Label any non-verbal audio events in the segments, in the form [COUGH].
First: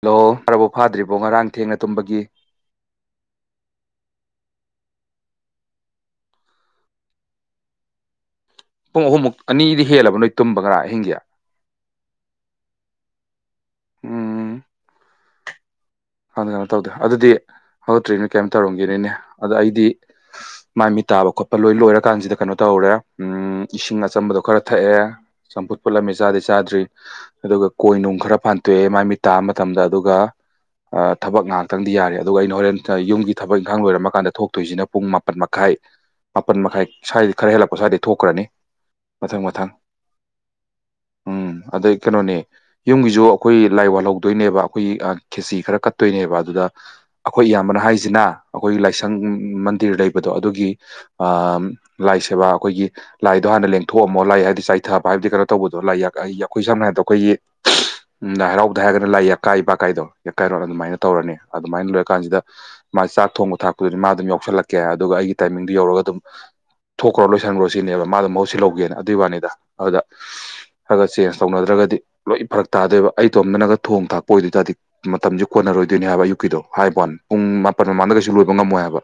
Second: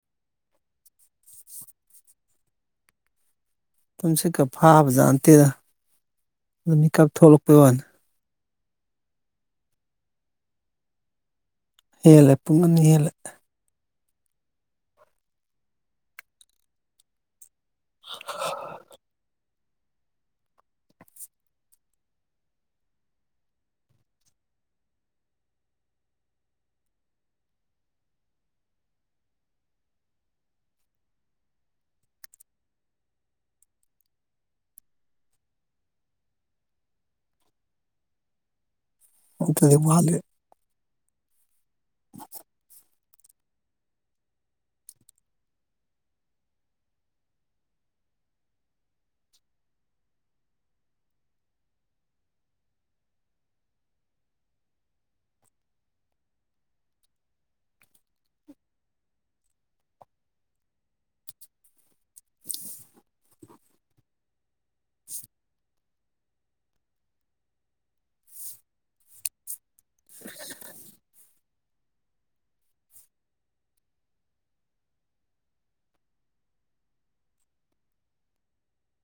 Hello ꯄ꯭ꯔꯕꯣ ꯐꯥꯗ꯭ꯔꯤꯕꯣ ꯉꯔꯥꯡ ꯊꯦꯡꯅ ꯇꯨꯝꯕꯒꯤ ꯑꯗꯨꯨꯝ ꯇꯨꯝꯁꯤꯠꯀ ꯐꯥꯕꯖꯥꯠ ꯅꯠꯇꯦꯗ ꯑꯗꯨ ꯃꯤꯀꯞ ꯊꯣꯛꯂꯛꯄꯩ ꯋꯥꯅꯤ ꯄꯨꯡ ꯑꯍꯨꯝꯃꯨꯛ ꯑꯅꯤꯗꯤ ꯍꯦꯜꯂꯕ ꯅꯣꯏ ꯇꯨꯝꯕ ꯉꯔꯥꯡ ꯑꯍꯤꯡꯒꯤ ꯍꯦꯜꯂꯦ ꯄꯨꯡ ꯑꯅꯤ ꯍꯦꯜꯂꯦ ꯎꯝ ꯍꯥꯟꯅ ꯀꯩꯅꯣ ꯇꯧꯗꯦ ꯑꯗꯨꯗꯤ ꯍꯧꯒꯠꯇ꯭ꯔꯤꯅꯦ ꯀꯩꯝ ꯇꯧꯔꯝꯒꯤꯅꯤꯅꯦ ꯑꯗ ꯑꯩꯗꯤ ꯃꯥꯏꯃꯤ ꯇꯥꯕ ꯈꯣꯠꯄ ꯂꯣꯏ ꯂꯣꯏꯔꯀꯥꯟꯁꯤꯗ ꯀꯩꯅꯣ ꯇꯧꯔꯦ ꯎꯝ ꯏꯁꯤꯡ ꯑꯆꯝꯕꯗꯣ ꯈꯔ ꯊꯛꯑꯦ ꯆꯝꯐꯨꯠ ꯄꯨꯣꯠꯂꯝꯃꯤ ꯆꯥꯗꯤ ꯆꯥꯗ꯭ꯔꯤ ꯑꯗꯨꯒ ꯀꯣꯏꯅꯨꯡ ꯈꯔ ꯐꯟꯇꯣꯛꯑꯦ ꯃ ꯃꯤꯠ ꯇꯥꯕ ꯃꯇꯝꯗ ꯑꯗꯨꯒ ꯊꯛ ꯉꯍꯥꯛꯇꯪꯗꯤ ꯌꯥꯔꯦ ꯑꯗꯨꯒ ꯑꯩꯅ ꯍꯣꯔꯦꯟ ꯌꯨꯝꯒꯤ ꯊꯕꯛ ꯏꯪꯈꯥꯡ ꯂꯣꯏꯔꯝꯃ ꯀꯥꯟꯗ ꯊꯣꯛꯇꯣꯏꯁꯤꯅ ꯄꯨꯡ ꯃꯥꯄꯟ ꯃꯈꯥꯏ ꯃꯥꯄꯟ ꯃꯈꯥꯏ ꯁ꯭ꯋꯥꯏꯗ ꯈꯔ ꯍꯦꯜꯂꯛꯄ ꯁ꯭ꯋꯥꯏꯗ ꯊꯣꯛꯈ꯭ꯔꯅꯤ ꯃꯊꯪ ꯃꯊꯪ ꯑꯇꯗꯤ ꯃꯥꯜꯂꯦ ꯎꯝ ꯑꯗ ꯏ ꯀꯩꯅꯣꯅꯤ ꯌꯨꯝꯒꯤꯁꯨ ꯑꯩꯈꯣꯏ ꯂꯥꯏ ꯋꯥꯜꯍꯧꯗꯣꯏꯅꯦꯕ ꯑꯩꯈꯣꯏꯒꯤ ꯈꯦꯁꯤ ꯈꯔ ꯀꯠꯇꯣꯏꯅꯦꯕ ꯑꯗꯨꯗ ꯑꯩꯈꯣꯏ ꯏꯌꯥꯝꯕꯅ ꯍꯥꯏꯁꯤꯅ ꯑꯩꯈꯣꯏꯒꯤ ꯂꯥꯏꯁꯪ ꯃꯟꯗꯤꯔ ꯂꯩꯕꯗꯣ ꯑꯗꯨꯒꯤ ꯑ ꯂꯥꯏ ꯁꯦꯕꯥ ꯑꯩꯈꯣꯏꯒꯤ ꯂꯥꯏꯗꯣ ꯍꯥꯟꯅ ꯂꯦꯡꯊꯣꯛꯑꯝꯃꯣ ꯂ ꯍꯥꯏꯕꯗꯤ ꯆꯥꯏꯊꯕ ꯍꯥꯏꯕꯗꯤ ꯀꯩꯅꯣ ꯇꯧꯕꯗꯣ ꯂꯥꯏ ꯑꯩꯈꯣꯏ ꯁꯝꯅ ꯍꯥꯏꯔꯕꯗ ꯑꯩꯈꯣꯏꯒꯤ ꯂꯥꯏ ꯍꯔꯥꯎꯕꯗ ꯍꯥꯏꯔꯒꯅ ꯂꯥꯏ ꯌꯥꯛꯀꯥꯏ ꯄꯀꯥꯏꯗꯣ ꯌꯥꯀꯥꯏꯔꯣꯜ ꯑꯗꯨꯃꯥꯏꯅ ꯇꯧꯔꯅꯤ ꯑꯗꯨꯃꯥꯏꯅ ꯂꯣꯏꯔꯀꯥꯟꯁꯤꯗ ꯃꯥꯒꯤ ꯆꯥꯛ ꯊꯣꯡꯕ ꯊꯥꯛꯄꯗꯨꯗꯤ ꯃꯥ ꯑꯗꯨꯝ ꯌꯥꯎꯁꯤꯜꯂꯛꯀꯦ ꯑꯗꯨꯒ ꯑꯩꯒꯤ ꯇꯥꯏꯃꯤꯡꯗꯨ ꯌꯧꯔꯒ ꯑꯗꯨꯝ ꯊꯣꯛꯈ꯭ꯔꯣ ꯂꯣꯏꯁꯤꯟꯈ꯭ꯔꯣ ꯁꯤꯅꯦꯕ ꯃꯥꯗꯣ ꯃꯍꯨꯠ ꯁꯤꯟꯂꯧꯒꯦꯅ ꯑꯗꯨꯒꯤ ꯋꯥꯅꯤꯗ ꯑꯗꯨꯗ ꯈꯔꯥ ꯆꯦꯟꯖ ꯇꯧꯅꯗ꯭ꯔꯒꯗꯤ ꯂꯣꯏ ꯐꯔꯛ ꯇꯥꯗꯣꯏꯕ ꯑꯩꯇꯣꯝꯗꯅꯒ ꯊꯣꯡ ꯊꯥꯛꯄ ꯑꯣꯏꯗꯣꯏ ꯇꯔꯗꯤ ꯃꯇꯝꯁꯤ ꯀꯣꯟꯅꯔꯣꯏꯗꯣꯏꯅꯤ ꯍꯥꯏꯕ ꯑꯌꯨꯛꯀꯤꯗꯣ ꯍꯥꯏꯕꯩ ꯋꯥꯅꯤ ꯄꯨꯡ ꯃꯥꯄꯟ ꯃꯃꯥꯡꯗ ꯀꯩꯁꯨ ꯂꯣꯏꯕ ꯉꯝꯃꯣꯏ ꯍꯥꯏꯕ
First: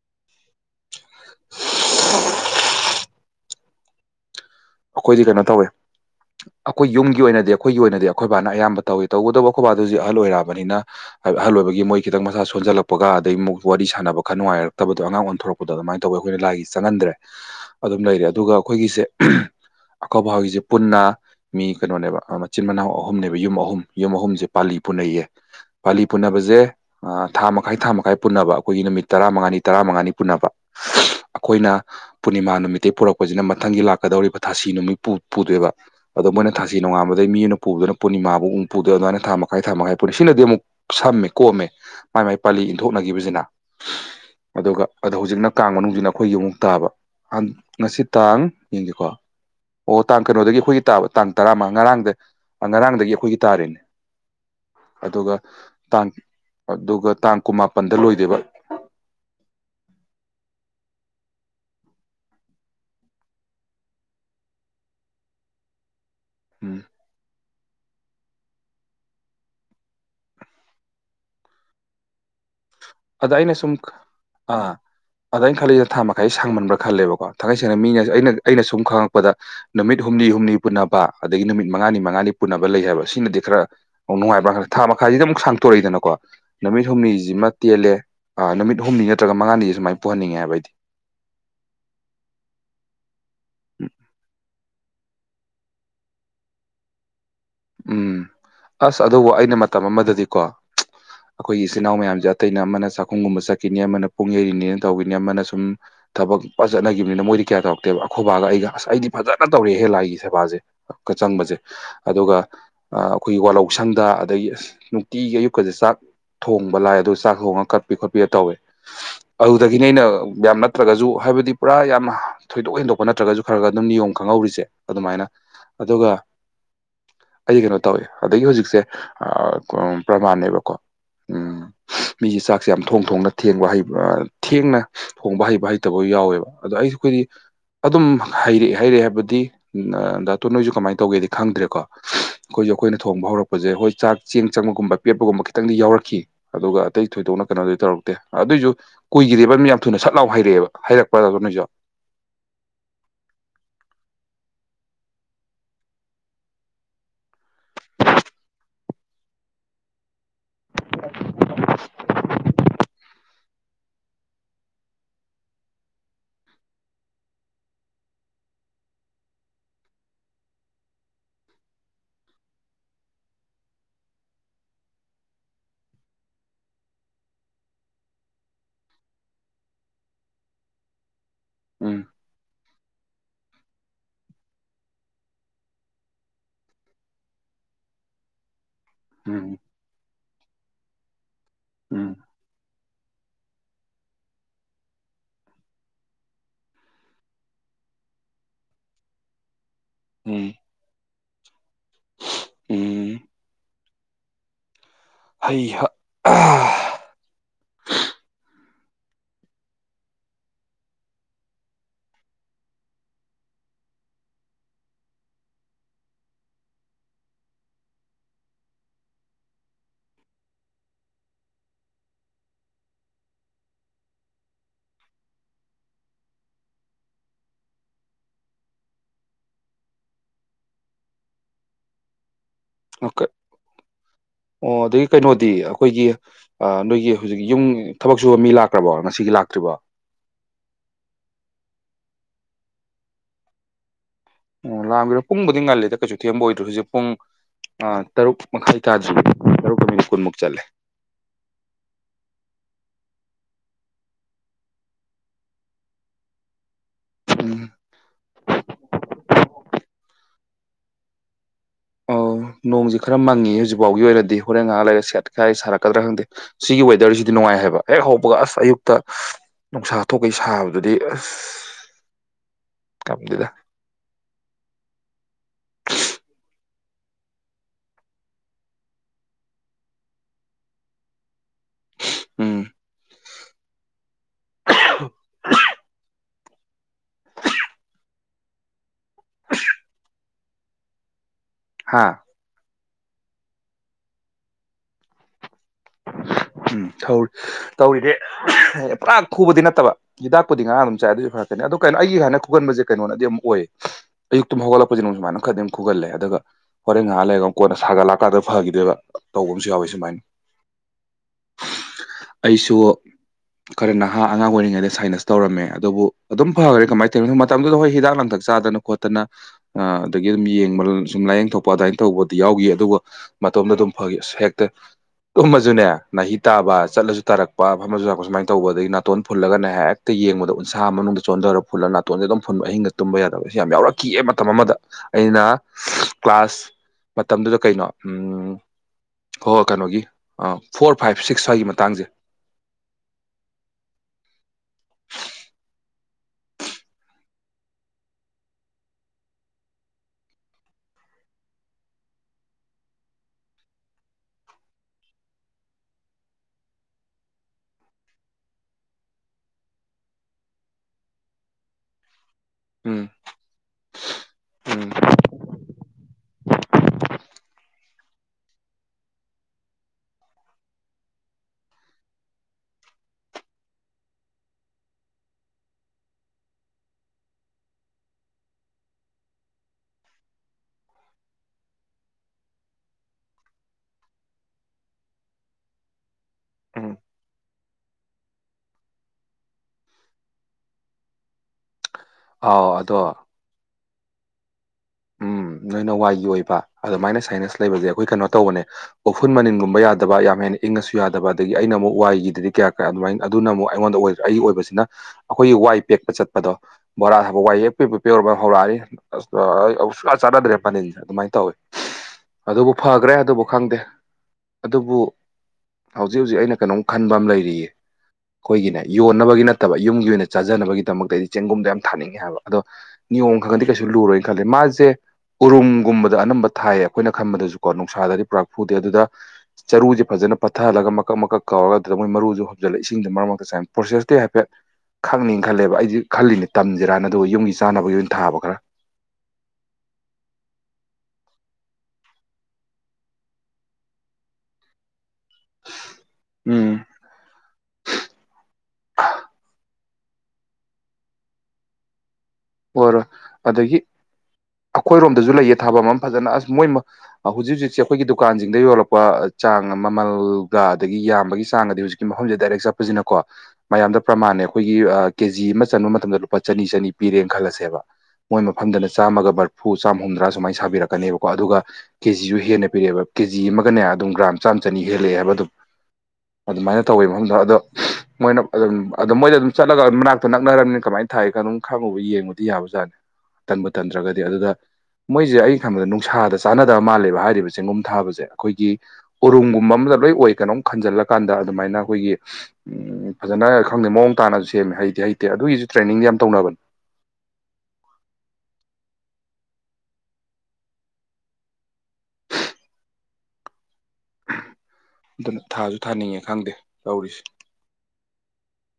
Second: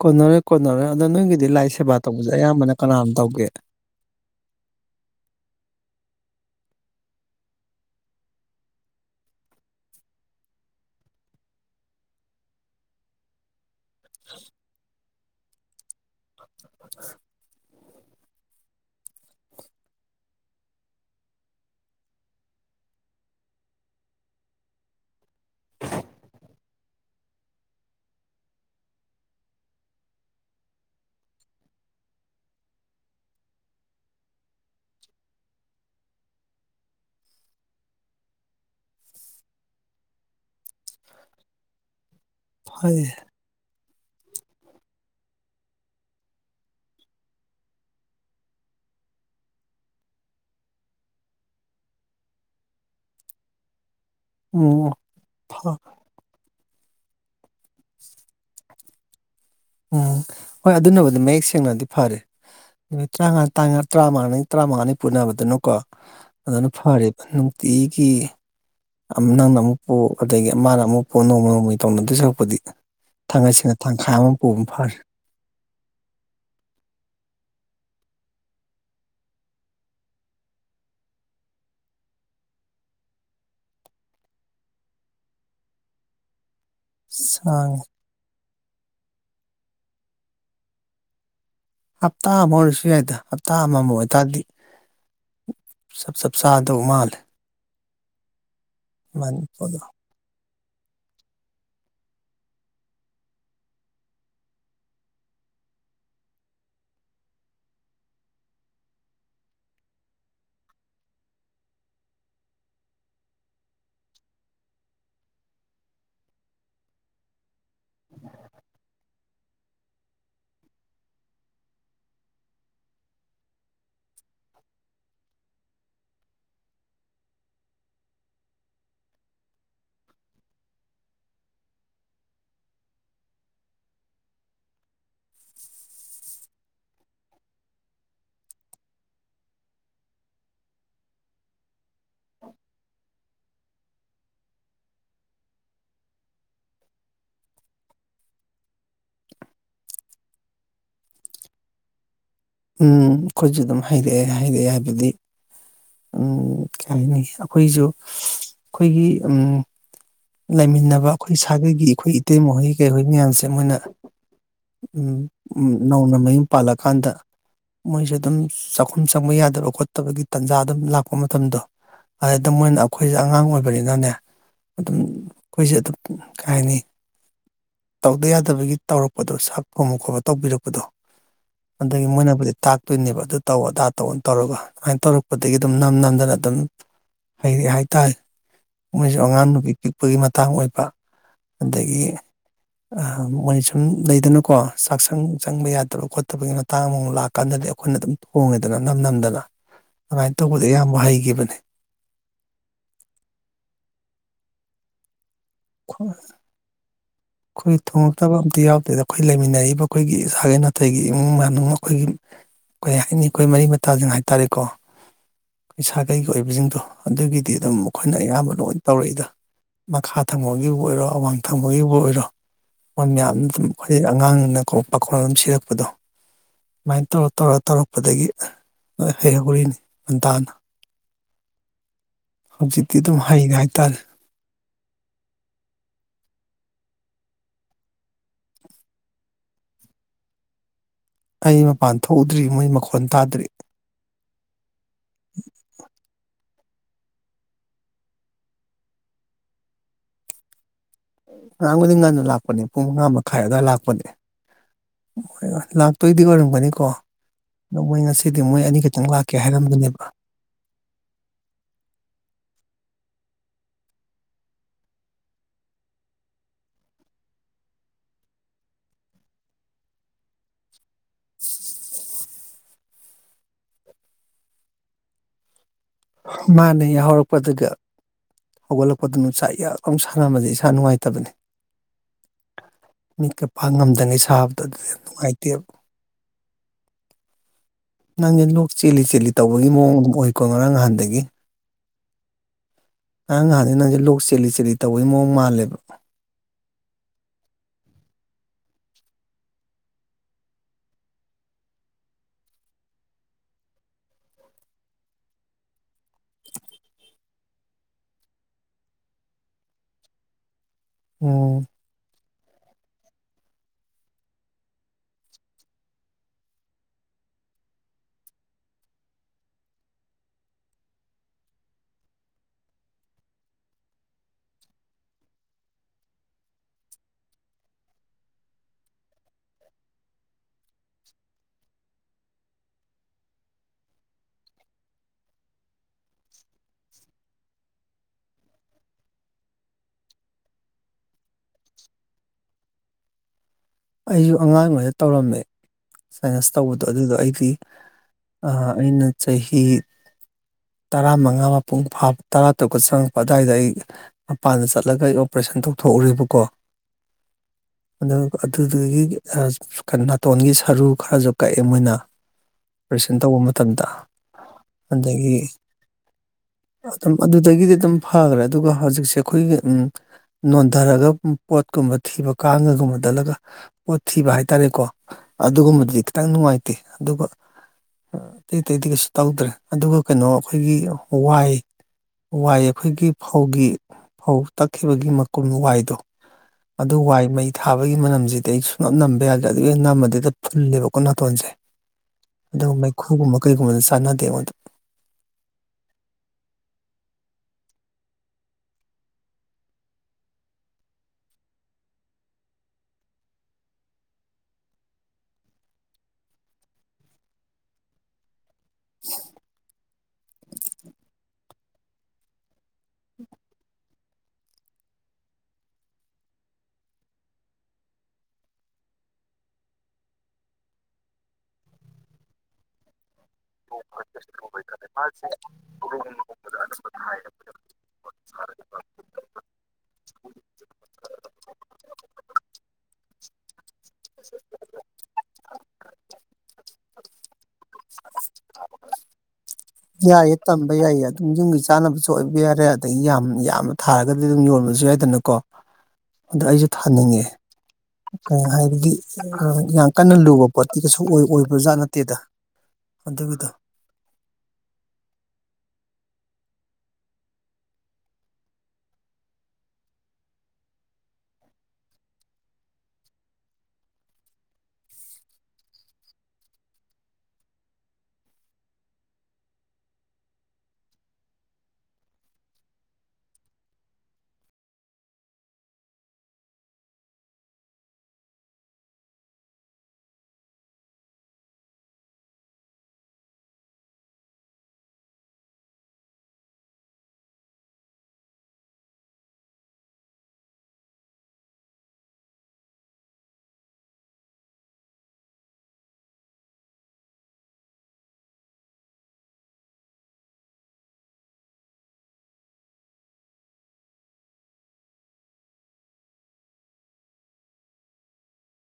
ꯀꯣꯟꯅꯔꯦꯏ ꯀꯣꯟꯅꯔꯦꯏ ꯑꯗꯣ ꯅꯪꯒꯤꯗꯤ ꯂꯥꯏ ꯁꯦꯕꯥ ꯇꯧꯕꯁꯦ ꯑꯌꯥꯝꯕꯅ ꯀꯅꯥꯅ ꯇꯧꯒꯦ ꯑꯩꯈꯣꯏꯗꯤ ꯀꯩꯅꯣ ꯇꯧꯋꯦ ꯑꯩꯈꯣꯏ ꯌꯨꯝꯒꯤ ꯑꯣꯏꯅꯗꯤ ꯑꯩꯈꯣꯏꯒꯤ ꯑꯣꯏꯅꯗꯤ ꯑꯩꯈꯣꯏꯕꯥꯅ ꯑꯌꯥꯝꯕ ꯇꯧꯏꯤ ꯇꯧꯕꯇꯕꯨ ꯑꯩꯈꯣꯏꯕꯥꯗꯨꯖꯨ ꯑꯍꯜ ꯑꯣꯏꯔꯛꯑꯕꯅꯤꯅ ꯑꯍꯜ ꯑꯣꯏꯕꯒꯤ ꯃꯣꯏ ꯈꯤꯇꯪ ꯃꯁꯥ ꯁꯣꯟꯖꯜꯂꯛꯄꯒ ꯑꯗꯩ ꯃꯨꯛ ꯋꯥꯔꯤ ꯁꯥꯟꯅꯕ ꯈꯔ ꯅꯨꯡꯉꯥꯏꯔꯛꯇꯕꯗꯣ ꯑꯉꯥꯡ ꯑꯣꯟꯊꯣꯔꯛꯄꯗꯣ ꯑꯗꯨꯃꯥꯏꯅ ꯇꯧꯋꯤ ꯑꯩꯈꯣꯏꯅ ꯂꯥꯏꯒꯤ ꯆꯪꯍꯟꯗ꯭ꯔꯦ ꯑꯗꯨꯝ ꯂꯩꯔꯦ ꯑꯗꯨꯒ ꯑꯩꯈꯣꯏꯒꯤꯁꯦ ꯑꯈꯕꯒꯤꯁꯦ ꯄꯨꯟꯅ ꯃꯤ ꯀꯩꯅꯣꯅꯦꯕ ꯃꯆꯤꯟ ꯃꯅꯥꯎ ꯑꯍꯨꯝꯅꯦꯕ ꯌꯨꯝ ꯑꯍꯨꯝ ꯌꯨꯝ ꯑꯍꯨꯝꯁꯦ ꯄꯥꯜꯂꯤ ꯄꯨꯅꯩꯌꯦ ꯄꯥꯂꯤ ꯄꯨꯅꯕꯁꯦ ꯑꯥ ꯊꯥ ꯃꯈꯥꯏ ꯊꯥ ꯃꯈꯥꯏ ꯄꯨꯟꯅꯕ ꯑꯩꯈꯣꯏꯒꯤ ꯅꯨꯃꯤꯠ ꯇꯔꯥꯃꯉꯥꯅꯤ ꯇꯔꯥꯃꯉꯥꯅꯤ ꯄꯨꯟꯅꯕ ꯑꯩꯈꯣꯏꯅ ꯄꯨꯔꯅꯤꯃꯥ ꯅꯨꯃꯤꯠꯇ ꯄꯨꯔꯛꯄꯁꯤꯅ ꯃꯊꯪꯒꯤ ꯂꯥꯛꯀꯗꯧꯔꯤꯕ ꯊꯥꯁꯤ ꯅꯨꯃꯤꯄꯨ ꯄꯨꯗꯣꯏꯕ ꯑꯗꯣ ꯃꯣꯏꯅ ꯊꯥꯁꯤ ꯅꯣꯡꯉꯥꯟꯕꯗꯒꯤ ꯃꯤ ꯑꯃꯅ ꯄꯨꯕꯗꯨꯅ ꯄꯨꯔꯅꯤꯃꯥꯕꯥꯎ ꯄꯨꯗꯣꯏ ꯑꯗꯨꯃꯥꯏꯅ ꯊꯥ ꯃꯈꯥꯏ ꯊꯥ ꯃꯈꯥꯏ ꯄꯨꯅꯤ ꯁꯤꯅꯗꯤ ꯑꯃꯨꯛ ꯁꯝꯃꯦ ꯀꯣꯝꯃꯦ ꯃꯥꯏ ꯃꯥꯏ ꯄꯥꯜꯂꯤ ꯐꯩ ꯏꯟꯊꯣꯛꯅꯈꯤꯕꯁꯤꯅ [INAUDIBLE] ꯑꯗꯨꯒ ꯑꯗꯣ ꯍꯧꯖꯤꯛꯅ ꯀꯥꯡ ꯃꯅꯨꯡꯁꯤꯅ ꯑꯩꯈꯣꯏꯒꯤ ꯑꯃꯨꯛ ꯇꯥꯕ ꯉꯁꯤ ꯇꯥꯡ ꯌꯦꯡꯁꯤꯀꯣ ꯑꯣ ꯇꯥꯡ ꯀꯩꯅꯣꯗꯒꯤ ꯑꯩꯈꯣꯏꯒꯤ ꯇꯥꯕ ꯇꯥꯡ ꯇꯔꯥꯃꯉꯥ ꯉꯔꯥꯡꯗ ꯉꯔꯥꯡꯗꯒꯤ ꯑꯩꯈꯣꯏꯒꯤ ꯇꯥꯔꯤꯅꯦ ꯎꯝ ꯑꯗꯨꯒ ꯐ ꯇꯥꯡ ꯑꯗꯨꯒ ꯇꯥꯡ ꯀꯨꯟꯃꯥꯄꯟꯗ ꯂꯣꯏꯗꯦꯏꯕ ꯎꯝ ꯍꯣꯏ ꯑꯗꯨꯅꯕꯨꯗꯤ ꯃꯌꯦꯛ ꯁꯦꯡꯅꯗꯤ ꯐꯔꯦ ꯅꯨꯃꯤꯠ ꯇꯔꯥꯃꯉꯥ ꯇꯔꯥꯉꯥ ꯇꯔꯥꯃꯉꯥꯅꯤ ꯇꯔꯥꯃꯉꯥꯅꯤ ꯄꯨꯅꯕꯗꯨꯅ ꯀꯣ ꯑꯗꯨꯅ ꯎꯝ ꯐꯔꯦꯕ ꯅꯨꯡꯇꯤꯒꯤ ꯅꯪꯅ ꯑꯃꯨꯛ ꯄꯨ ꯑꯗꯒꯤ ꯑꯃꯅ ꯑꯃꯨꯛ ꯄꯨ ꯅꯣꯡꯃ ꯅꯣꯡꯃꯒꯤ ꯇꯧꯅꯗꯣꯏ ꯁꯔꯨꯛꯄꯨꯗꯤ ꯑꯗ ꯑꯩꯅ ꯁꯨꯝ ꯊꯥꯡꯉꯩꯁꯦꯡꯅ ꯇꯥꯡꯈꯥꯏ ꯑꯃ ꯄꯨꯕꯅ ꯑꯥ ꯐꯥꯔꯦ ꯑꯗ ꯑꯩꯅ ꯈꯜꯂꯤꯁꯦ ꯊꯥ ꯃꯈꯥꯏꯁꯦ ꯁꯥꯡꯃꯟꯕ꯭ꯔꯥ ꯈꯜꯂꯦꯕꯀꯣ ꯊꯥꯡꯒꯩꯁꯦꯡꯅ ꯃꯤꯅ ꯑꯩꯅ ꯑꯩꯅ ꯁꯨꯝ ꯈꯪꯉꯛꯄꯗ ꯅꯨꯃꯤꯠ ꯍꯨꯝꯅꯤ ꯍꯨꯝꯅꯤ ꯄꯨꯟꯅꯕ ꯑꯗꯒꯤ ꯅꯨꯃꯤꯠ ꯃꯉꯥꯅꯤ ꯃꯉꯥꯅꯤ ꯄꯨꯟꯅꯕ ꯂꯩ ꯍꯥꯏꯕ ꯁꯤꯅꯗꯤ ꯈꯔ ꯑꯣꯧ ꯅꯨꯡꯉꯕ꯭ꯔꯥ ꯈ ꯊꯥ ꯃꯈꯥꯁꯤꯗꯤ ꯑꯃꯨꯛ ꯁꯥꯡꯇꯣꯔꯛꯏꯗꯅꯀꯣ ꯅꯨꯃꯤꯠ ꯍꯨꯝꯅꯤꯁꯤꯃ ꯁꯥꯡꯉꯦ, ꯇꯦꯜꯂꯦ ꯅꯨꯃꯤꯠ ꯍꯨꯝꯅꯤ ꯅꯠꯇ꯭ꯔꯒ ꯃꯉꯥꯅꯤ ꯁꯨꯃꯥꯏꯅ ꯄꯨꯍꯟꯅꯤꯡꯉꯦ ꯍꯥꯏꯕꯗꯤ ꯍꯞꯇꯥ ꯑꯃ ꯑꯣꯏꯔꯁꯨ ꯌꯥꯏꯗ ꯍꯞꯇꯥ ꯑꯃꯃ ꯑꯣꯏꯇꯥꯔꯗꯤ ꯁꯞꯁ ꯐꯥꯗꯣ ꯎꯃꯜ ꯎꯝ ꯑꯁ ꯑꯗꯨꯕꯨ ꯏꯕꯥꯅꯤ ꯑꯩꯅ ꯄꯣꯠꯇꯣ ꯃꯇꯝ ꯑꯃꯗꯗꯤꯀꯣ ꯑꯩꯈꯣꯏꯒꯤ ꯏꯆꯤꯟ ꯏꯅꯥꯎ ꯃꯌꯥꯝꯁꯦ ꯑꯇꯩꯅ ꯑꯃꯅ ꯆꯥꯛꯈꯨꯝꯒꯨꯝꯕ ꯆꯠꯈꯤꯅꯤ ꯑꯃꯅ ꯄꯨꯡ ꯌꯩꯔꯤꯅꯤꯅ ꯇꯧꯈꯤꯅꯤ ꯑꯃꯅ ꯁꯨꯝ ꯊꯕꯛ ꯄꯥꯆꯠꯅꯈꯤꯕꯅꯤꯅ ꯃꯣꯏꯗꯤ ꯀꯌꯥ ꯇꯧꯔꯛꯇꯦꯕ ꯑꯩꯈꯣꯏꯕꯥꯒ ꯑꯩꯒ ꯑꯁ ꯑꯩꯗꯤ ꯐꯖꯅ ꯇꯧꯔꯛꯑꯦꯍꯦ ꯂꯥꯏꯒꯤ ꯁꯦꯕꯥꯁꯦ ꯆꯪꯕꯁꯦ ꯑꯗꯨꯒ ꯑꯥ ꯑꯩꯈꯣꯏꯒꯤ ꯋꯥꯂꯣꯛꯁꯪꯗ ꯑꯗꯒꯤ ꯑꯁ ꯅꯨꯡꯇꯤꯒꯤ ꯑꯌꯨꯛꯀꯁꯦ ꯆꯥꯛ ꯊꯣꯡꯕ ꯂꯥꯛꯑꯦ ꯑꯗꯨꯒ ꯆꯥꯛ ꯊꯣꯡꯉꯒ ꯀꯠꯄꯤ ꯈꯣꯠꯄꯤ ꯇꯧꯋꯦ ꯑꯗꯨꯗꯒꯤꯅꯦ ꯑꯩꯅ ꯌꯥꯝ ꯅꯠꯇ꯭ꯔꯒꯁꯨ ꯍꯥꯏꯕꯗꯤ ꯄꯨꯔꯥ ꯌꯥꯝ ꯊꯣꯏꯗꯣꯛ ꯍꯦꯟꯗꯣꯛꯄ ꯅꯠꯇ꯭ꯔꯒꯁꯨ ꯈꯔ ꯈꯔ ꯑꯗꯨꯝ ꯅꯤꯌꯣꯝ ꯈꯪꯍꯧꯔꯤꯁꯦ ꯑꯗꯨꯃꯥꯏꯅ ꯑꯗꯨꯒ ꯑꯩꯗꯤ ꯀꯩꯅꯣ ꯇꯧꯋꯦ ꯑꯗꯒꯤ ꯍꯧꯖꯤꯛꯁꯦ ꯄ꯭ꯔꯃꯥꯟꯅꯦꯕꯀꯣ ꯎꯝ ꯃꯤꯁꯦ ꯆꯥꯛꯁꯦ ꯌꯥꯝ ꯊꯣꯡ ꯊꯣꯡꯅ ꯊꯦꯡꯕ ꯍꯩꯕ ꯊꯦꯡꯅ ꯊꯣꯡꯕ ꯍꯩꯕ ꯍꯩꯇꯕꯒ ꯌꯥꯎꯋꯦꯕ ꯑꯗꯣ ꯑꯩꯁꯨ ꯑꯩꯈꯣꯏꯗꯤ ꯑꯗꯨꯝ ꯍꯩꯔꯛꯑꯦ ꯍꯩꯔꯛꯑꯦ ꯍꯥꯏꯕꯗꯤ ꯗꯥꯇꯣꯟ ꯅꯣꯏꯁꯨ ꯀꯃꯥꯏꯅ ꯇꯧꯒꯦꯗꯤ ꯈꯪꯗ꯭ꯔꯦꯀꯣ ꯑꯩꯈꯣꯏꯁꯨ ꯑꯩꯈꯣꯏꯅ ꯊꯣꯡꯕ ꯍꯧꯔꯛꯄꯁꯦ ꯍꯣꯏ ꯆꯥꯛ ꯆꯦꯡ ꯆꯪꯕꯒꯨꯝꯕ ꯄꯦꯠꯄꯒꯨꯝꯕ ꯈꯤꯇꯪꯗꯤ ꯌꯥꯎꯔꯛꯈꯤ ꯑꯗꯨꯒ ꯑꯇꯩ ꯊꯣꯏꯗꯣꯛꯅ ꯀꯩꯅꯣꯗꯤ ꯇꯧꯔꯛꯇꯦ ꯑꯗꯨꯏꯁꯨ ꯀꯨꯏꯒꯤꯗꯦꯕ ꯃꯤ ꯌꯥꯝ ꯊꯨꯅ ꯁꯠ ꯂꯥꯎ ꯍꯩꯔꯛꯑꯦꯕ ꯍꯥꯏꯔꯛꯄꯔꯣ ꯅꯣꯏꯖꯨ ꯎꯝ ꯑꯩꯈꯣꯏꯁꯨ ꯑꯗꯨꯝ ꯍꯩꯔꯛꯑꯦ ꯍꯩꯔꯛꯑꯦ ꯍꯥꯏꯕꯗꯤ ꯎꯝ ꯀꯩ ꯍꯥꯏꯅꯤ ꯑꯩꯈꯣꯏꯁꯨ ꯑꯩꯈꯣꯏꯒꯤ ꯎꯝ ꯂꯩꯃꯤꯟꯅꯕ ꯑꯩꯈꯣꯏ ꯁꯥꯒꯩꯒꯤ ꯑꯩꯈꯣꯏ ꯏꯇꯩꯃ ꯍꯣꯏ ꯀꯩꯍꯣꯏ ꯃꯌꯥꯝꯁꯦ ꯃꯣꯏꯅ ꯎꯝ ꯎꯝ ꯅꯧꯅ ꯃꯌꯨꯝ ꯄꯥꯜꯂꯛꯑꯥꯀꯥꯟꯗ ꯃꯣꯏꯁꯨ ꯑꯗꯨꯝ ꯆꯥꯛꯈꯨꯝ ꯆꯪꯕ ꯌꯥꯗꯕ ꯈꯣꯠꯇꯕꯒꯤ ꯇꯥꯟꯖꯥ ꯑꯗꯨꯝ ꯂꯥꯛꯄ ꯃꯇꯝꯗꯣ ꯑꯗꯨꯗ ꯃꯣꯏꯅ ꯑꯩꯈꯣꯏꯁꯦ ꯑꯉꯥꯡ ꯑꯣꯏꯕꯅꯤꯅꯅꯦ ꯑꯗꯨꯝ ꯑꯩꯈꯣꯏꯁꯦ ꯑꯗꯨꯝ ꯀꯩꯍꯥꯏꯅꯤ ꯇꯧꯗ ꯌꯥꯗꯕꯒꯤ ꯇꯧꯔꯛꯄꯗꯣ [UNINTELLIGIBLE] ꯇꯧꯕꯤꯔꯛꯄꯗꯣ ꯎꯝ ꯑꯗꯨꯒꯤ ꯃꯣꯏꯅꯕꯨꯗꯤ ꯇꯥꯛꯇꯨꯏꯅꯦꯕ ꯑꯗꯨ ꯇꯧ ꯑꯗꯥ ꯇꯧ ꯇꯧꯔꯒ ꯑꯗꯥꯏ ꯇꯧꯔꯛꯄꯗꯒꯤ ꯑꯗꯨꯝ ꯅꯝ ꯅꯝꯗꯅ ꯑꯗꯨꯝ ꯍꯩꯔꯛꯑꯦ ꯍꯥꯏꯇꯥꯔꯦ ꯃꯣꯏꯁꯨ ꯑꯉꯥꯡ ꯎꯝ ꯅꯨꯄꯤ ꯄꯤꯛꯄꯒꯤ ꯃꯇꯥꯡ ꯑꯣꯏꯕ ꯑꯗꯒꯤ ꯎꯝ ꯃꯣꯏ ꯁꯨꯝ ꯂꯩꯗꯅꯀꯣ ꯆꯥꯛꯁꯪ ꯆꯪꯕ ꯌꯥꯗꯕ ꯈꯣꯠꯇꯕꯒꯤ ꯃꯇꯥꯡ ꯑꯃꯨꯛ ꯃꯨꯛ ꯂꯥꯛꯀꯥꯟꯗꯗꯤ ꯑꯩꯈꯣꯏꯅ ꯑꯗꯨꯝ ꯊꯣꯡꯉꯦꯗꯅ ꯅꯝ ꯅꯝꯗꯅ ꯑꯗꯨꯃꯥꯏꯅ ꯎꯝ ꯇꯧꯕꯗꯒꯤ ꯐꯌꯥꯝꯕ ꯍꯩꯈꯤꯕꯅꯦ ꯎꯝ ꯍꯩꯍꯥ ꯑꯩꯈꯣꯏ ꯊꯣꯉꯛꯇꯕ ꯑꯃꯠꯇꯥ ꯌꯥꯎꯗꯦꯗ ꯑꯩꯈꯣꯏ ꯂꯩꯃꯤꯟꯅꯔꯤꯕ ꯑꯩꯈꯣꯏꯒꯤ ꯁꯒꯩ ꯅꯥꯇꯩꯒꯤ ꯏꯃꯨꯡ ꯃꯅꯨꯡ ꯑꯩꯈꯣꯏꯒꯤ ꯀꯩ ꯍꯥꯏꯅꯤ ꯑꯩꯈꯣꯏ ꯃꯔꯤ ꯃꯇꯥꯁꯤꯡ ꯍꯥꯏꯇꯥꯔꯦꯀꯣ ꯁꯒꯩꯒꯤ ꯑꯣꯏꯕꯁꯤꯡꯗꯣ ꯑꯗꯨꯒꯤꯗꯤ ꯑꯗꯨꯝ ꯈꯣꯏꯅ ꯑꯌꯥꯝꯕ ꯂꯣꯏ ꯇꯧꯔꯛꯏꯗꯥ ꯃꯈꯥ ꯊꯪꯕꯒꯤꯕꯨ ꯑꯣꯏꯔꯣ ꯑꯋꯥꯡ ꯊꯪꯕꯒꯤꯕꯨ ꯑꯣꯏꯔꯣ ꯑꯥ ꯈꯣꯏ ꯃꯌꯥꯝ ꯑꯗꯨꯝ ꯑꯩꯈꯣꯏ ꯑꯉꯥꯡꯅꯤꯅꯀꯣ ꯄꯥꯈꯣꯟ ꯑꯗꯨꯝ ꯁꯤꯔꯛꯄꯗꯣ ꯃꯥꯏꯅ ꯇꯧꯔ ꯇꯧꯔ ꯇꯧꯔꯛꯄꯗꯒꯤ ꯍꯩꯍꯧꯔꯤꯅꯤ ꯉꯟꯇꯥꯅ ꯍꯧꯖꯤꯛꯇꯤ ꯑꯗꯨꯝ ꯍꯩꯔꯦ ꯍꯥꯏꯇꯥꯔꯦ ꯑꯣ ꯑꯗꯨꯒꯤ ꯀꯩꯅꯣꯗꯤ ꯑꯩꯈꯣꯏꯒꯤ ꯑꯥ ꯅꯣꯏꯒꯤ ꯍꯧꯖꯤꯛ ꯌꯨꯝ ꯊꯕꯛ ꯁꯨꯕ ꯃꯤ ꯂꯥꯛꯈ꯭ꯔꯕꯣ ꯉꯁꯤꯒꯤ ꯂꯥꯛꯇ꯭ꯔꯤꯕꯣ ꯑꯩ ꯃꯄꯥꯟ ꯊꯣꯛꯎꯗ꯭ꯔꯤ ꯃꯣꯏ ꯃꯈꯣꯟ ꯇꯥꯗ꯭ꯔꯤ ꯑꯣ ꯂꯥꯛꯑꯝꯈꯤꯔꯣꯏ ꯄꯨꯡꯕꯨꯗꯤ ꯉꯜꯂꯤꯗ ꯀꯩꯁꯨ ꯊꯦꯡꯕ ꯑꯣꯏꯗ꯭ꯔꯣ ꯍꯧꯖꯤꯛ ꯄꯨꯡ ꯑꯥ ꯇꯔꯨꯛ ꯃꯈꯥꯏ ꯇꯥꯗ꯭ꯔꯤ ꯇꯔꯨꯛ ꯅꯨ ꯃꯤꯠ ꯀꯨꯟꯃꯨꯛ ꯆꯠꯂꯦ ꯅꯍꯥꯟ ꯈꯩꯗꯤ ꯉꯟꯅ ꯂꯥꯛꯄꯅꯦ ꯄꯨꯡ ꯃꯉꯥ ꯃꯈꯥꯏ ꯑꯗꯨꯋꯥꯏ ꯂꯥꯛꯄꯅꯦ ꯍꯣꯏ ꯍꯣꯏ ꯂꯥꯛꯇꯣꯏꯗꯤ ꯑꯣꯏꯔꯝꯒꯅꯤꯀꯣ ꯎꯝ ꯑꯗꯣ ꯃꯣꯏ ꯉꯁꯤꯗꯤ ꯃꯣꯏ ꯑꯅꯤꯈꯛꯇꯪ ꯂꯥꯛꯀꯦ ꯍꯥꯏꯔꯝꯕꯅꯦꯕ ꯑꯣ ꯅꯣꯡꯁꯦ ꯈꯔ ꯃꯪꯉꯤ ꯍꯧꯖꯤꯛꯐꯥꯎꯒꯤ ꯑꯣꯏꯅꯗꯤ ꯍꯣꯔꯦꯟ ꯉꯥꯏꯍꯥꯛ ꯂꯩꯔꯒ ꯁꯦꯠ ꯀꯥꯏ ꯁꯥꯔꯛꯀꯗ꯭ꯔꯥ ꯈꯪꯗꯦ ꯁꯤꯒꯤ ꯋꯦꯗꯔꯁꯤꯗꯤ ꯅꯨꯡꯉꯥꯏ ꯍꯥꯏꯕ ꯍꯦꯛ ꯍꯧꯕꯒ ꯑꯁ ꯑꯌꯨꯛꯇ ꯅꯨꯡꯁꯥ ꯊꯣꯛꯀꯩ ꯁꯥꯕ- ꯗꯨꯗꯤ ꯑꯁ [UNINTELLIGIBLE] ꯃꯥꯅꯦ ꯌꯥꯍꯧꯔꯛꯄꯗꯨꯗ ꯍꯧꯒꯠꯂꯛꯄꯗꯨꯅ ꯅꯨꯡꯁꯥ ꯌꯛ ꯂꯥꯎ ꯁꯥꯟꯔꯝꯃꯗꯤ ꯏꯁꯥ ꯅꯨꯡꯉꯥꯏꯇꯕꯅꯦ ꯎꯝ ꯃꯤꯠꯀ ꯄꯥꯡ ꯉꯝꯗꯉꯩ ꯁꯥꯕꯗꯣ ꯑꯗꯨ ꯌꯥꯝ ꯅꯨꯡꯉꯥꯏꯇꯦꯕ ꯅꯪꯁꯦ ꯂꯣꯛ ꯆꯦꯜꯂꯤ ꯆꯦꯜꯂꯤ ꯇꯧꯕꯒꯤ ꯃꯑꯣꯡ ꯑꯗꯨꯝ ꯑꯣꯏꯀꯣ ꯉꯔꯥꯡ ꯅꯍꯥꯟꯗꯒꯤ ꯍꯥꯥ ꯉꯔꯥꯡ ꯅꯍꯥꯟꯗꯩ ꯅꯪꯁꯦ ꯂꯣꯛ ꯆꯦꯜꯂꯤ ꯆꯦꯜꯂꯤ ꯇꯧꯕꯩ ꯃꯑꯣꯡ ꯃꯥꯜꯂꯦꯕ ꯎꯝ ꯇꯧ ꯇꯧꯔꯤꯅꯦ ꯄꯨꯔꯥ ꯈꯨꯕꯗꯤ ꯅꯠꯇꯕ ꯍꯤꯗꯥꯛꯄꯨꯗꯤ ꯉꯔꯥꯡ ꯑꯗꯨꯝ ꯆꯥꯏ ꯑꯗꯨꯗꯤ ꯐꯔꯛꯀꯅꯤ ꯑꯗꯣ ꯀꯩꯅꯣ ꯑꯩꯒꯤ ꯁꯥꯏꯅ ꯈꯨꯒꯟꯕꯁꯦ ꯀꯩꯅꯣꯅꯗꯤ ꯑꯗꯨꯝ ꯑꯣꯏꯌꯦ ꯑꯌꯨꯛꯇꯨ ꯍꯧꯒꯠꯂꯛꯁꯤꯗꯝ ꯁꯨꯃꯥꯏꯅ ꯈꯗꯤ ꯑꯗꯨꯝ ꯈꯨꯒꯂꯦ ꯑꯗꯨꯒ ꯍꯣꯔꯦꯟ ꯉꯥꯏꯍꯥꯛ ꯂꯩꯔꯒ ꯑꯃꯨꯛ ꯀꯣꯟꯅ ꯁꯥꯒꯠꯂꯛꯑꯀꯥꯟꯗ ꯐꯈꯤꯗꯣꯏꯕ ꯇꯧꯕ ꯑꯃꯁꯨ ꯌꯥꯎꯏ ꯁꯨꯃꯥꯏꯅ ꯑꯣ ꯑꯩꯁꯨ ꯈꯔ ꯅꯍꯥ ꯑꯉꯥꯡ ꯑꯣꯏꯔꯤꯉꯩꯗ ꯁꯥꯏꯅꯁ ꯇꯧꯔꯝꯃꯦ ꯑꯗꯨꯕꯨ ꯑꯗꯨꯝ ꯐꯈ꯭ꯔꯦ ꯀꯃꯥꯏꯅ ꯇꯧꯔꯤꯅꯤ ꯃꯇꯝꯗꯨꯗ ꯍꯣꯏ ꯍꯤꯗꯥꯛ ꯂꯥꯡꯊꯛ ꯆꯥꯗꯅ ꯈꯣꯠꯇꯅ ꯑ ꯑꯗꯒꯤ ꯑꯗꯨꯝ ꯌꯦꯡꯕ ꯁꯨꯝ ꯂꯥꯏꯌꯦꯡꯊꯣꯛꯄ ꯑꯗꯨꯃꯥꯏꯅ ꯇꯧꯕꯗꯤ ꯌꯥꯎꯈꯤ ꯑꯗꯨꯒ ꯃꯇꯣꯝꯗ ꯑꯗꯨꯝ ꯐꯈꯤ ꯑꯁ ꯍꯦꯛꯇ ꯇꯨꯝꯕꯖꯦ ꯑꯗꯨꯅꯦ ꯅꯥꯍꯤ ꯇꯥꯕ ꯆꯠꯂꯁꯨ ꯇꯥꯔꯛꯄ ꯐꯝꯃꯁꯨ ꯍꯥꯔꯛꯄ ꯁꯨꯃꯥꯏꯅ ꯇꯧꯕ ꯑꯗꯒꯤ ꯅꯥꯇꯣꯟ ꯐꯨꯜꯂꯒꯅꯦ ꯍꯦꯛ ꯇ ꯌꯦꯡꯕꯗ ꯎꯟꯁꯥ ꯃꯅꯨꯡꯗ ꯆꯣꯟꯊꯔ ꯐꯨꯜꯂ ꯅꯥꯇꯣꯟꯁꯦ ꯑꯗꯨꯝ ꯐꯨꯟꯕ ꯑꯍꯤꯡꯒ ꯇꯨꯝꯕ ꯌꯥꯗꯕ ꯁꯤ ꯌꯥꯝ ꯌꯥꯎꯔꯛꯈꯤꯑꯦ ꯃꯇꯝ ꯑꯃꯗ ꯑꯩꯅ ꯀ꯭ꯂꯥꯁ ꯃꯇꯝꯗꯨꯗ ꯀꯩꯅꯣ ꯎꯝ ꯍꯣ ꯀꯩꯅꯣꯒꯤ ꯐꯣꯔ ꯐꯥꯏꯚ ꯁꯤꯛꯁ ꯁ꯭ꯋꯥꯏꯒꯤ ꯃꯇꯥꯡꯁꯦ ꯑꯩꯁꯨ ꯑꯉꯥꯡ ꯑꯣꯏꯔꯤꯉꯥꯏꯗ ꯇꯧꯔꯝꯃꯦ ꯁꯥꯏꯅꯁ ꯇꯧꯕꯗꯣ ꯑꯗꯨꯗꯣ ꯑꯩꯗꯤ ꯑꯥ ꯑꯩꯅ ꯆꯍꯤ ꯇꯔꯥꯃꯉꯥ ꯃꯄꯨꯡ ꯐꯥꯕ ꯇꯔꯥ ꯇꯔꯨꯛꯇ ꯆꯪꯉꯛꯄ ꯑꯗꯥꯏꯗ ꯑꯩ ꯃꯄꯥꯟꯗ ꯆꯠꯂꯒ ꯑꯩ ꯑꯣꯄꯔꯦꯁꯟ ꯇꯧꯊꯣꯛꯎꯔꯤꯕꯀꯣ ꯑꯗꯨꯒ ꯑꯗꯨꯗꯒꯤ ꯑ ꯀꯩꯅꯣ ꯅꯥꯇꯣꯟꯒꯤ ꯁꯔꯨ ꯈꯔꯖꯨ ꯀꯛꯑꯦ ꯃꯣꯏꯅ ꯎꯝ ꯄ꯭ꯔꯦꯁꯟ ꯇꯧꯕ ꯃꯇꯝꯗ ꯎꯝ ꯑꯗꯒꯤ ꯑꯗꯨꯝ ꯑꯗꯨꯗꯒꯤꯗꯤ ꯑꯗꯨꯝ ꯐꯈ꯭ꯔꯦ ꯑꯗꯨꯒ ꯍꯧꯖꯤꯛꯁꯦ ꯑꯩꯈꯣꯏꯒꯤ ꯎꯝ ꯅꯣꯟꯊꯔꯒ ꯄꯣꯠꯀꯨꯝꯕ ꯊꯤꯕ ꯀꯥꯡꯉꯒꯨꯝꯕꯗꯠꯂꯒ ꯄꯣꯠ ꯊꯤꯕ ꯍꯥꯏꯇꯥꯔꯦꯀꯣ ꯑꯗꯨꯒꯨꯝꯕꯗꯨꯗꯤ ꯈꯤꯇꯪ ꯅꯨꯡꯉꯥꯏꯇꯦ ꯑꯗꯨꯒ ꯑꯇꯩ ꯑꯇꯩꯗꯤ ꯀꯩꯁꯨ ꯇꯧꯗ꯭ꯔꯦ ꯑꯗꯨꯒ ꯀꯩꯅꯣ ꯑꯩꯈꯣꯏꯒꯤ ꯋꯥꯏ ꯋꯥꯏ ꯑꯩꯈꯣꯏꯒꯤ ꯐꯧꯒꯤ ꯐꯧ ꯇꯛꯈꯤꯕꯒꯤ ꯃꯀꯨꯨꯝ ꯋꯥꯏꯗꯣ ꯎꯝ ꯑꯗꯨ ꯋꯥꯏ ꯃꯩ ꯊꯥꯕꯒꯤ ꯃꯅꯝꯁꯦ ꯁꯤꯗꯤ ꯑꯩ ꯁꯨꯡꯅꯞ ꯅꯝꯕ ꯌꯥꯗ꯭ꯔꯦ ꯑꯗꯨꯒꯤ ꯅꯝꯃꯗꯤ ꯍꯦꯛꯇ ꯐꯨꯜꯂꯦꯕꯀꯣ ꯅꯥꯇꯣꯟꯁꯦ ꯑꯥꯎ ꯑꯗꯨ ꯑꯗꯣ ꯃꯩꯈꯨ ꯒꯨꯝꯕ ꯀꯩꯒꯨꯝꯕꯁꯦ ꯆꯥꯟꯅꯗꯦ ꯑꯩꯉꯣꯟꯗ ꯎꯝ ꯅꯣꯏꯅ ꯋꯥꯏꯒꯤ ꯑꯣꯏꯕ ꯑꯗꯨꯃꯥꯏꯅ ꯁꯥꯏꯅꯁ ꯂꯩꯕꯁꯦ ꯑꯩꯈꯣꯏ ꯀꯩꯅꯣ ꯇꯧꯕꯅꯦ ꯑꯣꯐꯨꯟ ꯃꯅꯤꯟꯒꯨꯝꯕ ꯌꯥꯗꯕ ꯌꯥꯝ ꯍꯦꯟꯅ ꯏꯪꯉꯁꯨ ꯌꯥꯗꯕ ꯑꯗꯒꯤ ꯑꯩꯅ ꯑꯃꯨꯛ ꯋꯥꯏꯒꯤꯗꯗꯤ ꯀꯌꯥ ꯀꯌꯥ ꯑꯗꯨꯃꯥꯏꯅ ꯑꯗꯨꯅ ꯑꯃꯨꯛ ꯑꯩꯉꯣꯟꯗ ꯑꯣꯏ ꯫ ꯑꯩꯒꯤ ꯑꯣꯏꯕꯁꯤꯅ ꯑꯩꯈꯣꯏꯒꯤ ꯋꯥꯏ ꯄꯦꯛꯄ ꯆꯠꯄꯗꯣ ꯕꯣꯔꯥ ꯍꯥꯏꯕ ꯋꯥꯏ ꯍꯦꯛ ꯄꯦꯛꯄꯨ ꯄꯦꯛꯎꯔꯕ ꯍꯧꯔꯑꯅꯤ ꯑꯁ ꯑꯩ ꯁꯨꯛꯆꯥ ꯆꯥꯟꯅꯗ꯭ꯔꯦ ꯃꯅꯤꯜꯖꯦ ꯑꯗꯨꯃꯥꯏꯅ ꯇꯧꯋꯤ ꯑꯗꯨꯕꯨ ꯐꯈ꯭ꯔꯦ ꯑꯗꯨꯕꯨ ꯈꯪꯗꯦ ꯑꯗꯨꯕꯨ ꯍꯧꯖꯤꯛ ꯍꯧꯖꯤꯛ ꯑꯩꯅ ꯀꯩꯅꯣꯝ ꯈꯟꯕ ꯑꯃ ꯂꯩꯔꯤꯌꯦ ꯑꯩꯈꯣꯏꯒꯤꯅꯦ ꯌꯣꯟꯅꯕꯒꯤ ꯅꯠꯇꯕ ꯌꯨꯝꯒꯤ ꯑꯣꯏꯅ ꯆꯥꯖꯅꯕꯒꯤꯗꯃꯛꯇ ꯑꯩꯗꯤ ꯆꯦꯡꯒꯨꯝꯗꯣ ꯌꯥꯝ ꯊꯥꯅꯤꯡꯉꯦ ꯍꯥꯏꯕ ꯑꯗꯣ ꯅꯤꯌꯣꯝ ꯈꯪꯉꯗꯤ ꯀꯩꯁꯨ ꯂꯨꯔꯣꯏꯅ ꯈꯂꯦ ꯃꯥꯁꯦ ꯎꯔꯨꯝꯒꯨꯝꯕꯗ ꯑꯅꯝꯕ ꯊꯥꯏꯌꯦ ꯑꯩꯈꯣꯏꯅ ꯈꯟꯕꯗ꯫ ꯁꯨ ꯀꯣ ꯅꯨꯡꯁꯥꯗꯗꯤ ꯄꯨꯔꯛ ꯐꯨꯗꯦ ꯑꯗꯨꯗ ꯆꯔꯨꯁꯦ ꯐꯖꯅ ꯄꯠꯊꯍꯜꯂꯒ ꯃꯀꯛ ꯃꯀꯛ ꯀꯥꯎꯔꯒ ꯑꯗꯨꯗ ꯃꯣꯏ ꯃꯔꯨꯁꯤ ꯍꯨꯟꯖꯜꯂ ꯏꯁꯤꯡꯁꯤ ꯃꯔꯛ ꯃꯔꯛꯇ ꯆꯥꯏꯝ ꯄ꯭ꯔꯣꯁꯦꯁꯇꯤ ꯍꯥꯏꯐꯦꯠ ꯈꯪꯅꯤꯅ ꯈꯜꯂꯦꯕ ꯑꯩꯗꯤ ꯈꯜꯂꯤꯅꯦ ꯇꯝꯁꯤꯔꯥꯅ ꯑꯗꯨꯒ ꯌꯨꯝꯒꯤ ꯆꯥꯅꯕꯒꯤ ꯑꯣꯏꯅ ꯊꯥꯕ ꯈꯔ ꯌꯥꯏꯌꯦ ꯇꯝꯕ ꯌꯥꯏꯌꯦ ꯑꯗꯨꯝ ꯌꯨꯝꯒꯤ ꯆꯥꯅꯕꯁꯨ ꯑꯣꯏꯕ ꯌꯥꯔꯦ ꯑꯗꯒꯤ ꯌꯥꯝ ꯌꯥꯝꯅ ꯊꯥ ꯔꯗꯤ ꯑꯗꯨꯝ ꯌꯣꯟꯕꯖꯨ ꯌꯥꯏꯗꯅꯀꯣ ꯑꯗ ꯑꯩꯖꯨ ꯎꯝ ꯊꯥꯅꯤꯡꯉꯦ ꯀꯥ ꯍꯥꯏꯕꯗꯤ ꯑ ꯌꯥꯝ ꯀꯟꯅ ꯂꯨꯕ ꯄꯣꯠꯇꯤ ꯀꯩꯁꯨ ꯑꯣꯏ ꯑꯣꯏꯕꯖꯥꯠ ꯅꯠꯇꯦꯗ ꯑꯣꯏꯔꯣꯏ ꯑꯗꯨꯒꯤꯗꯣ ꯑꯗꯒꯤ ꯑꯩꯈꯣꯏꯔꯣꯝꯗꯁꯨ ꯂꯩꯌꯦ ꯊꯥꯐꯝ ꯑꯃ ꯐꯖꯅ ꯑꯁ ꯃꯣꯏ ꯍꯧꯖꯤꯛ ꯍꯧꯖꯤꯛꯁꯦ ꯑꯩꯈꯣꯏꯒꯤ ꯗꯨꯀꯥꯟꯁꯤꯡꯗ ꯌꯣꯜꯂꯛꯄ ꯆꯥꯡ ꯃꯃꯜꯒ ꯑꯗꯒꯤ ꯌꯥꯝꯕꯒꯤ ꯆꯥꯡꯒꯗꯤ ꯍꯧꯖꯤꯛ꯫ ꯀꯤ ꯃꯐꯝꯖꯦ ꯗꯥꯏꯔꯦꯛ ꯆꯠꯄꯖꯤꯅ ꯀꯣ ꯃꯌꯥꯝꯗ ꯄ꯭ꯔꯃꯥꯟꯅꯦ ꯑꯩꯈꯣꯏꯒꯤ ꯑ ꯀꯦꯖꯤ ꯑꯃ ꯆꯟꯕ ꯃꯇꯝꯗ ꯂꯨꯄꯥ ꯆꯅꯤ ꯆꯅꯤ ꯄꯤꯔꯦꯅ ꯈꯜꯂꯁꯦꯕ ꯃꯣꯏ ꯃꯐꯝꯗꯅ ꯆꯥꯝꯃꯒ ꯃꯔꯐꯨ ꯆꯥꯝ ꯍꯨꯝꯗ꯭ꯔꯥ ꯁꯨꯃꯥꯏꯅ ꯁꯥꯕꯤꯔꯛꯀꯅꯦꯕꯀꯣ ꯑꯗꯨꯒ ꯀꯦꯖꯤꯁꯨ ꯍꯦꯟꯅ ꯄꯤꯔꯛꯑꯦꯕ ꯀꯦꯖꯤ ꯑꯃꯒꯅꯦ ꯑꯗꯨꯝ ꯒ꯭ꯔꯥꯝ ꯆꯥꯝꯃ ꯆꯅꯤ ꯍꯦꯜꯂꯛꯑꯦ ꯍꯥꯏꯕ ꯑꯗꯨꯝ ꯑꯗꯨꯃꯥꯏꯅ ꯇꯧꯋꯤ ꯃꯐꯝꯗ ꯑꯗꯣ ꯃꯣꯏꯅ ꯑꯗꯨꯝ ꯑ ꯃꯣꯏꯗ ꯑꯗꯨꯝ ꯆꯠꯂꯒ ꯃꯅꯥꯛꯇꯣ ꯅꯛꯅ꯭ꯔꯔꯕꯅꯤꯅ ꯀꯃꯥꯏꯅ ꯊꯥꯏ ꯈꯪꯕ ꯌꯦꯡꯉ ꯗꯤ ꯌꯥꯕꯖꯥꯠꯅꯤ ꯇꯟꯕ ꯇꯟꯗ꯭ꯔꯒꯗꯤ ꯑꯗꯨꯗ ꯃꯣꯏꯁꯦ ꯑꯩ ꯈꯟꯕꯗ ꯅꯨꯡꯁꯥꯗ ꯆꯥꯟꯅꯗꯕ ꯃꯥꯜꯂꯦꯕ ꯍꯥꯏꯔꯤꯕ ꯆꯦꯡꯒꯨꯝ ꯊꯥꯕꯁꯦ ꯑꯩꯈꯣꯏꯒꯤ ꯎꯔꯨꯝꯒꯨꯝꯕ ꯑꯃꯗ ꯂꯣꯏ ꯑꯣꯏ ꯀꯩꯅꯣꯝ ꯈꯟꯖꯜꯂꯀꯥꯟꯗ ꯑꯗꯨꯃꯥꯏꯅ ꯑꯩꯈꯣꯏꯒꯤ ꯐꯖꯅ ꯈꯪꯗꯦ ꯃꯑꯣꯡ ꯇꯥꯅꯁꯨ ꯁꯦꯝꯃꯦ ꯍꯩꯗꯤ ꯍꯩꯇꯦ ꯑꯗꯨꯒꯤꯁꯨ ꯇ꯭ꯔꯦꯅꯤꯡꯗꯤ ꯌꯥꯝ ꯇꯧꯅꯕꯅꯤ ꯑꯗꯨꯅ ꯊꯥꯁꯨ ꯊꯥꯅꯤꯡꯉꯦ ꯈꯪꯗꯦ ꯇꯧꯔꯤꯁꯦ